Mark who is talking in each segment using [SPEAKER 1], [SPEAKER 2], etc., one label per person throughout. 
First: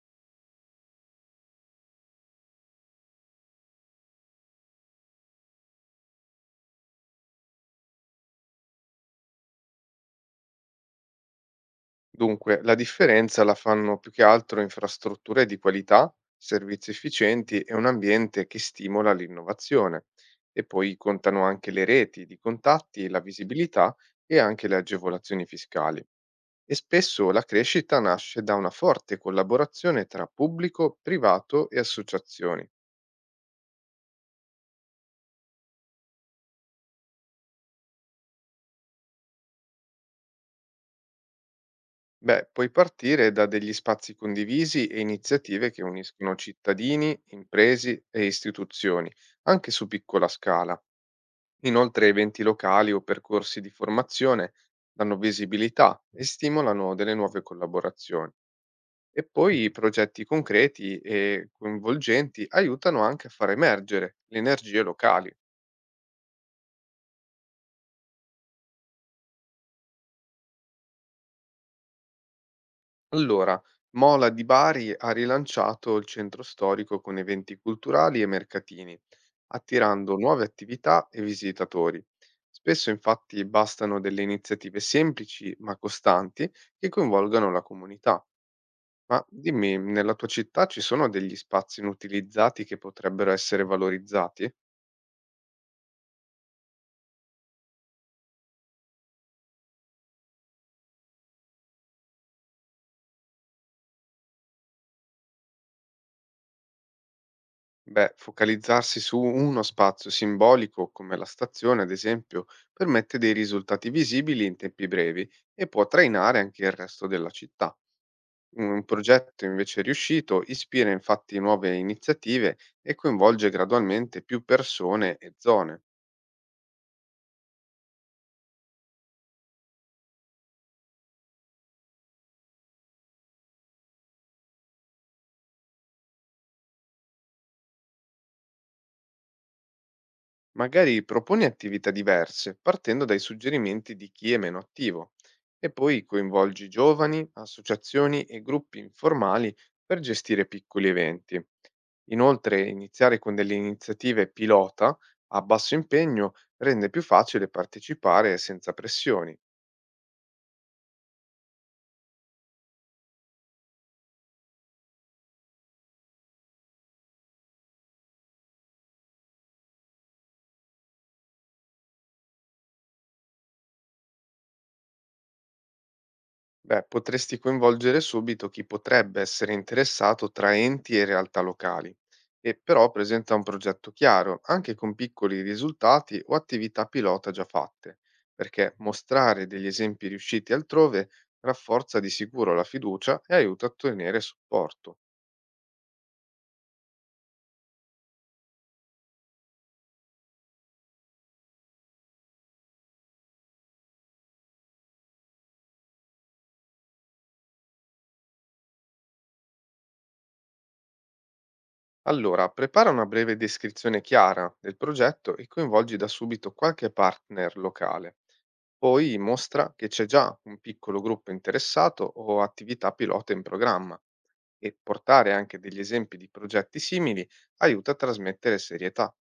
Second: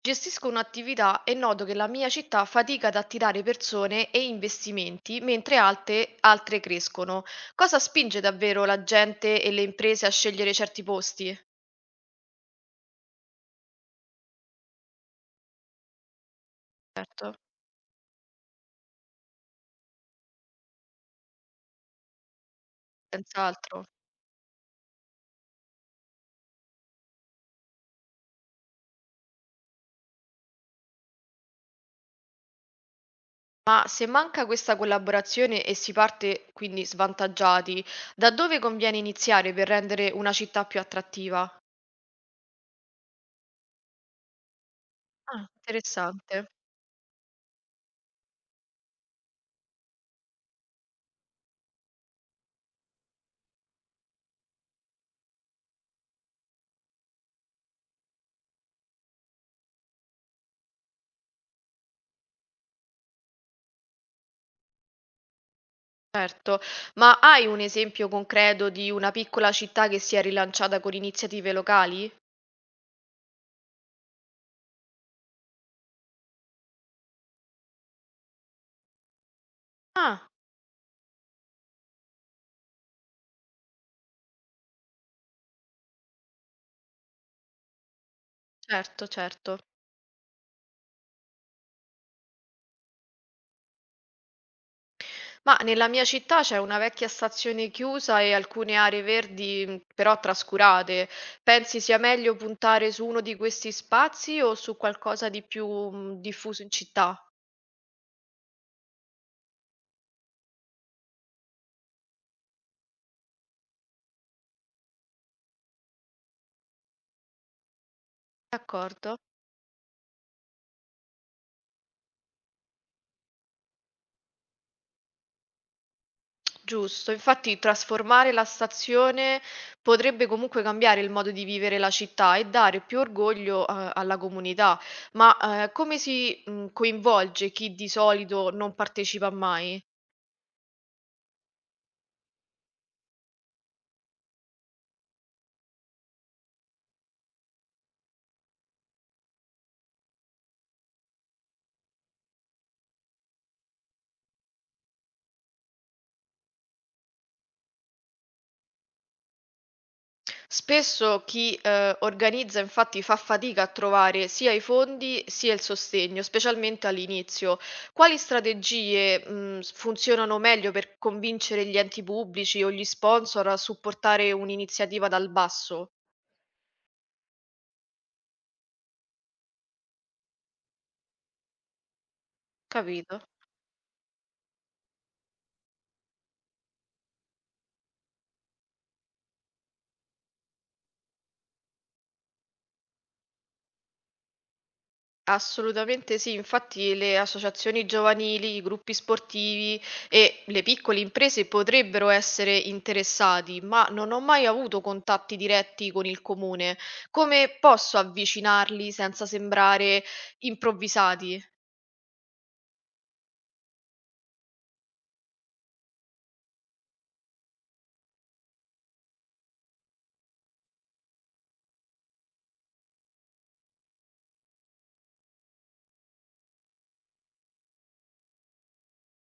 [SPEAKER 1] Gestisco un'attività e noto che la mia città fatica ad attirare persone e investimenti, mentre altre crescono. Cosa spinge davvero la gente e le imprese a scegliere certi posti?
[SPEAKER 2] Dunque, la differenza la fanno più che altro infrastrutture di qualità, servizi
[SPEAKER 1] Certo,
[SPEAKER 2] efficienti e un ambiente che stimola l'innovazione. E poi contano anche le reti di contatti, la
[SPEAKER 1] senz'altro.
[SPEAKER 2] visibilità e anche le agevolazioni fiscali. E spesso la crescita nasce da una forte collaborazione tra pubblico, privato e associazioni.
[SPEAKER 1] Ma se manca questa collaborazione e si parte quindi svantaggiati, da dove conviene iniziare per rendere una città più attrattiva?
[SPEAKER 2] Beh, puoi partire da degli spazi condivisi e
[SPEAKER 1] Ah,
[SPEAKER 2] iniziative che uniscono
[SPEAKER 1] interessante.
[SPEAKER 2] cittadini, imprese e istituzioni, anche su piccola scala. Inoltre eventi locali o percorsi di formazione danno visibilità e stimolano delle nuove collaborazioni. E poi i progetti concreti e coinvolgenti aiutano anche a far emergere le energie locali.
[SPEAKER 1] Certo, ma hai un esempio concreto di una piccola città che si è rilanciata con iniziative locali?
[SPEAKER 2] Allora, Mola di Bari ha rilanciato il centro storico con eventi culturali e mercatini, attirando
[SPEAKER 1] Ah.
[SPEAKER 2] nuove attività e visitatori. Spesso infatti bastano delle iniziative semplici ma costanti che coinvolgano la comunità.
[SPEAKER 1] Certo,
[SPEAKER 2] Ma
[SPEAKER 1] certo.
[SPEAKER 2] dimmi, nella tua città ci sono degli spazi inutilizzati che potrebbero essere valorizzati?
[SPEAKER 1] Ma nella mia città c'è una vecchia stazione chiusa e alcune aree verdi però trascurate. Pensi sia meglio puntare su uno di questi spazi o su qualcosa di più diffuso in città?
[SPEAKER 2] Beh, focalizzarsi su uno spazio simbolico come la stazione, ad esempio, permette dei risultati visibili in tempi brevi e può trainare anche il resto della città. Un
[SPEAKER 1] D'accordo,
[SPEAKER 2] progetto invece riuscito ispira infatti nuove iniziative e coinvolge gradualmente più persone e zone.
[SPEAKER 1] giusto. Infatti, trasformare la stazione potrebbe comunque cambiare il modo di vivere la città e dare più orgoglio alla comunità. Ma come coinvolge chi di solito non partecipa mai?
[SPEAKER 2] Magari proponi attività diverse, partendo dai suggerimenti di chi è meno attivo, e poi coinvolgi giovani, associazioni e gruppi informali per gestire piccoli eventi. Inoltre, iniziare con delle iniziative pilota a basso impegno rende più facile partecipare senza pressioni.
[SPEAKER 1] Spesso chi organizza infatti fa fatica a trovare sia i fondi sia il sostegno, specialmente all'inizio. Quali strategie, mhmm, s funzionano meglio per convincere gli enti pubblici o gli sponsor a supportare un'iniziativa dal basso?
[SPEAKER 2] Beh, potresti coinvolgere subito chi potrebbe essere interessato tra enti e realtà locali, e però
[SPEAKER 1] Capito.
[SPEAKER 2] presenta un progetto chiaro, anche con piccoli risultati o attività pilota già fatte, perché mostrare degli esempi riusciti altrove rafforza di sicuro la fiducia e aiuta a ottenere supporto.
[SPEAKER 1] Assolutamente sì, infatti le associazioni giovanili, i gruppi sportivi e le piccole imprese potrebbero essere interessati, ma non ho mai avuto contatti diretti con il comune. Come posso avvicinarli senza sembrare improvvisati?
[SPEAKER 2] Allora, prepara una breve descrizione chiara del progetto e coinvolgi da subito qualche partner locale. Poi mostra che c'è già un piccolo gruppo interessato o attività pilota in programma e portare anche degli esempi di progetti simili aiuta a trasmettere serietà.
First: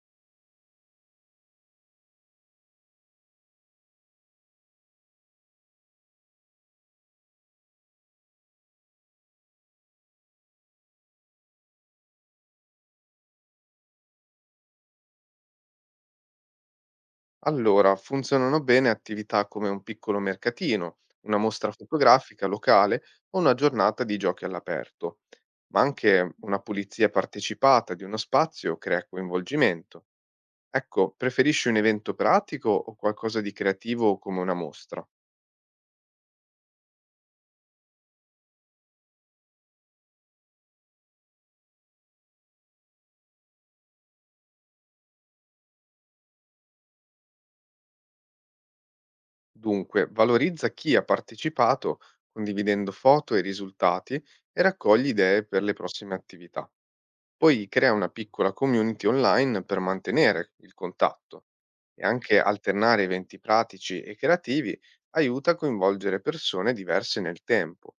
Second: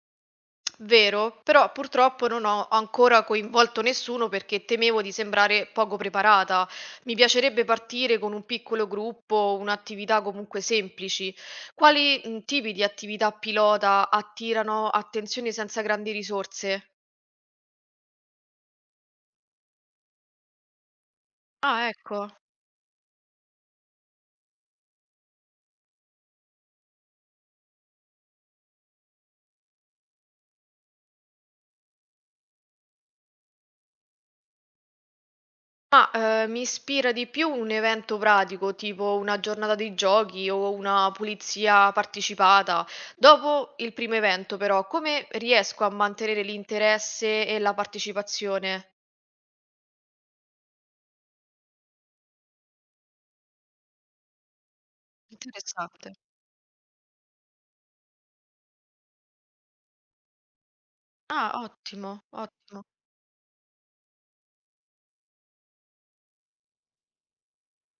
[SPEAKER 1] Vero, però purtroppo non ho ancora coinvolto nessuno perché temevo di sembrare poco preparata. Mi piacerebbe partire con un piccolo gruppo, un'attività comunque semplici. Quali tipi di attività pilota attirano attenzione senza grandi risorse?
[SPEAKER 2] Allora, funzionano bene attività come un piccolo mercatino, una mostra
[SPEAKER 1] Ah, ecco.
[SPEAKER 2] fotografica locale o una giornata di giochi all'aperto, ma anche una pulizia partecipata di uno spazio crea coinvolgimento. Ecco, preferisci un evento pratico o qualcosa di creativo come una mostra?
[SPEAKER 1] Mi ispira di più un evento pratico, tipo una giornata di giochi o una pulizia partecipata. Dopo il primo evento, però, come riesco a mantenere l'interesse e la partecipazione?
[SPEAKER 2] Dunque, valorizza chi ha partecipato condividendo foto e risultati e raccogli idee per le
[SPEAKER 1] Interessante.
[SPEAKER 2] prossime attività. Poi crea una piccola community online per mantenere il contatto.
[SPEAKER 1] Ah,
[SPEAKER 2] E
[SPEAKER 1] ottimo,
[SPEAKER 2] anche
[SPEAKER 1] ottimo.
[SPEAKER 2] alternare eventi pratici e creativi aiuta a coinvolgere persone diverse nel tempo.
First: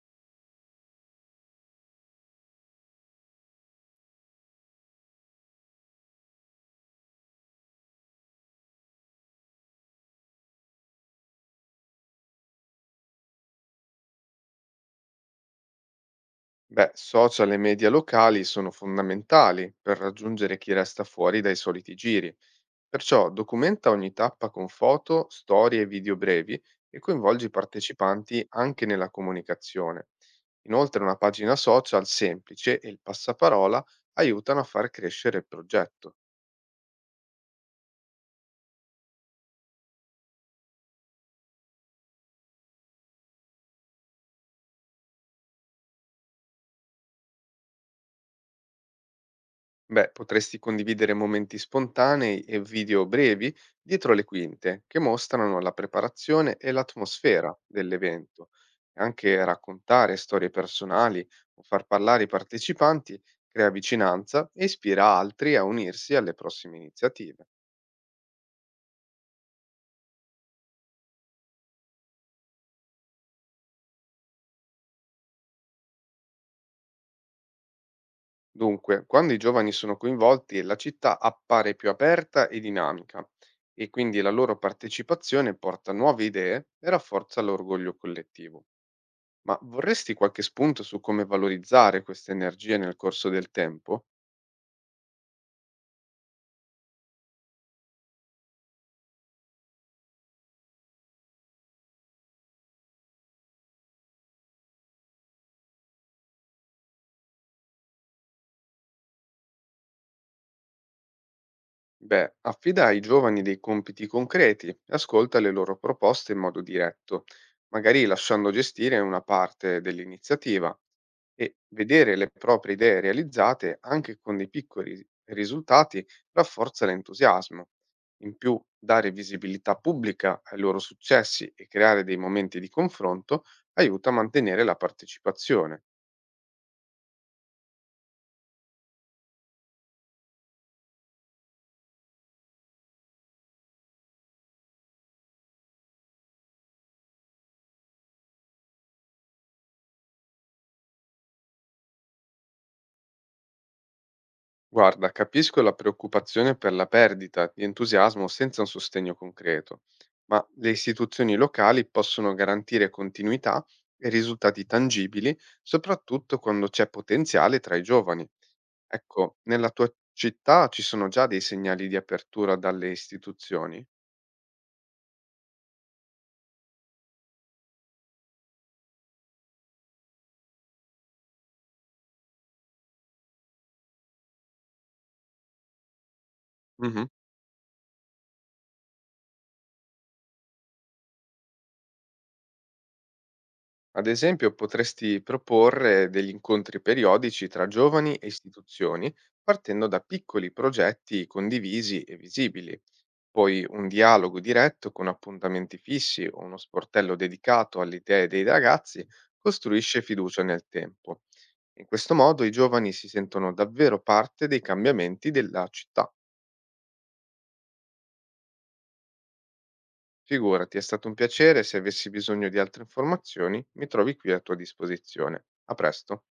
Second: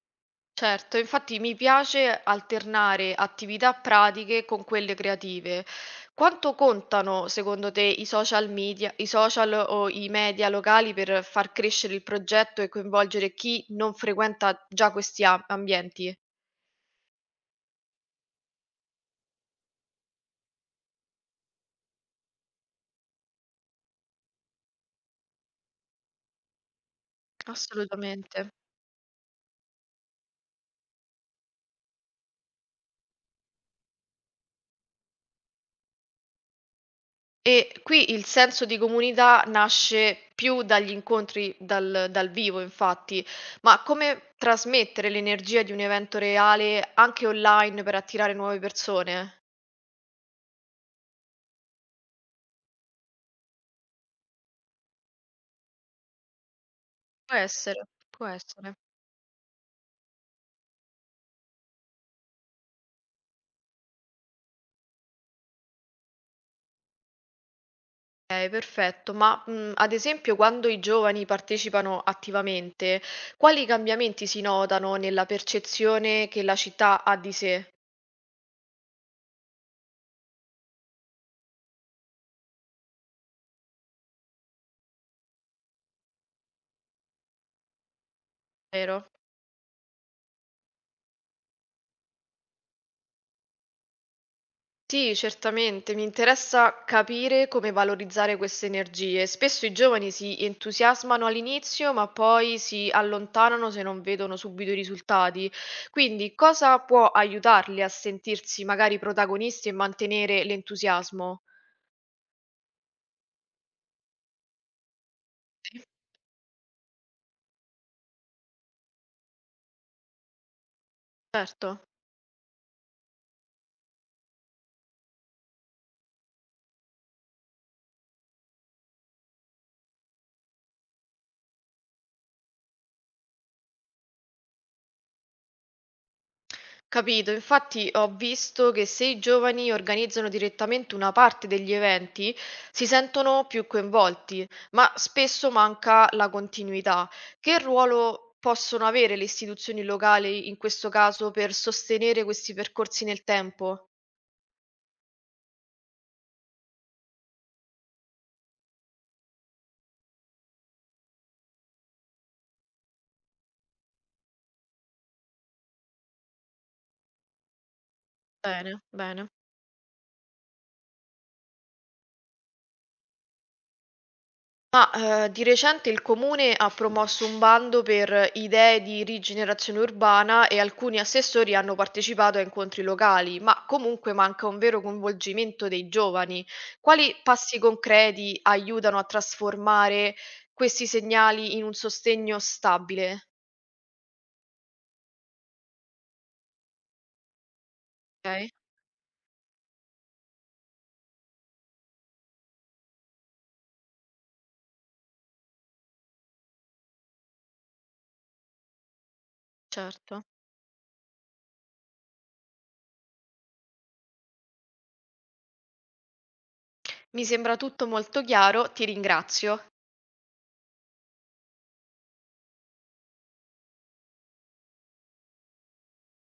[SPEAKER 1] Certo, infatti mi piace alternare attività pratiche con quelle creative. Quanto contano, secondo te, i social media, i social o i media locali per far crescere il progetto e coinvolgere chi non frequenta già questi ambienti?
[SPEAKER 2] Beh, social e media locali sono fondamentali per raggiungere chi resta fuori dai soliti giri, perciò documenta ogni tappa con foto, storie e video brevi e coinvolgi i partecipanti
[SPEAKER 1] Assolutamente.
[SPEAKER 2] anche nella comunicazione. Inoltre una pagina social semplice e il passaparola aiutano a far crescere il progetto.
[SPEAKER 1] E qui il senso di comunità nasce più dagli incontri dal vivo, infatti, ma come trasmettere l'energia di un evento reale anche online per attirare nuove persone?
[SPEAKER 2] Beh, potresti condividere momenti spontanei e video brevi dietro le quinte che mostrano la preparazione e
[SPEAKER 1] Può
[SPEAKER 2] l'atmosfera
[SPEAKER 1] essere, può
[SPEAKER 2] dell'evento.
[SPEAKER 1] essere.
[SPEAKER 2] E anche raccontare storie personali o far parlare i partecipanti crea vicinanza e ispira altri a unirsi alle prossime iniziative.
[SPEAKER 1] Okay, perfetto. Ad esempio, quando i giovani partecipano attivamente, quali cambiamenti si notano nella percezione che la città ha di sé,
[SPEAKER 2] Dunque, quando i giovani sono coinvolti, la città appare più aperta e dinamica e quindi la loro partecipazione porta nuove idee e rafforza l'orgoglio collettivo.
[SPEAKER 1] vero?
[SPEAKER 2] Ma vorresti qualche spunto su come valorizzare queste energie nel corso del tempo?
[SPEAKER 1] Sì, certamente, mi interessa capire come valorizzare queste energie. Spesso i giovani si entusiasmano all'inizio, ma poi si allontanano se non vedono subito i risultati. Quindi cosa può aiutarli a sentirsi magari protagonisti e mantenere l'entusiasmo?
[SPEAKER 2] Beh, affida ai giovani dei compiti concreti e ascolta le loro proposte in modo diretto, magari lasciando gestire una parte dell'iniziativa e
[SPEAKER 1] Certo.
[SPEAKER 2] vedere le proprie idee realizzate anche con dei piccoli risultati rafforza l'entusiasmo. In più, dare visibilità pubblica ai loro successi e creare dei momenti di confronto aiuta a mantenere la partecipazione.
[SPEAKER 1] Capito, infatti ho visto che se i giovani organizzano direttamente una parte degli eventi si sentono più coinvolti, ma spesso manca la continuità. Che ruolo possono avere le istituzioni locali in questo caso per sostenere questi percorsi nel tempo?
[SPEAKER 2] Guarda, capisco la preoccupazione per la perdita di entusiasmo senza un sostegno concreto, ma le istituzioni locali possono garantire continuità e risultati tangibili, soprattutto quando c'è potenziale tra i giovani.
[SPEAKER 1] Bene, bene.
[SPEAKER 2] Ecco, nella tua città ci sono già dei segnali di apertura dalle istituzioni?
[SPEAKER 1] Di recente il comune ha promosso un bando per idee di rigenerazione urbana e alcuni assessori hanno partecipato a incontri locali, ma comunque manca un vero coinvolgimento dei giovani.
[SPEAKER 2] Mhm.
[SPEAKER 1] Quali passi concreti aiutano a trasformare questi segnali in un sostegno stabile?
[SPEAKER 2] Ad esempio, potresti proporre degli incontri periodici tra giovani e
[SPEAKER 1] Okay,
[SPEAKER 2] istituzioni, partendo da piccoli progetti condivisi e visibili. Poi un dialogo diretto con appuntamenti fissi o uno sportello dedicato alle idee dei ragazzi costruisce
[SPEAKER 1] certo.
[SPEAKER 2] fiducia nel tempo. In questo modo i giovani si sentono davvero parte dei cambiamenti della città.
[SPEAKER 1] Mi sembra tutto molto chiaro, ti ringrazio.
[SPEAKER 2] Figurati, è stato un piacere, se avessi bisogno di altre informazioni mi trovi qui a tua disposizione. A presto.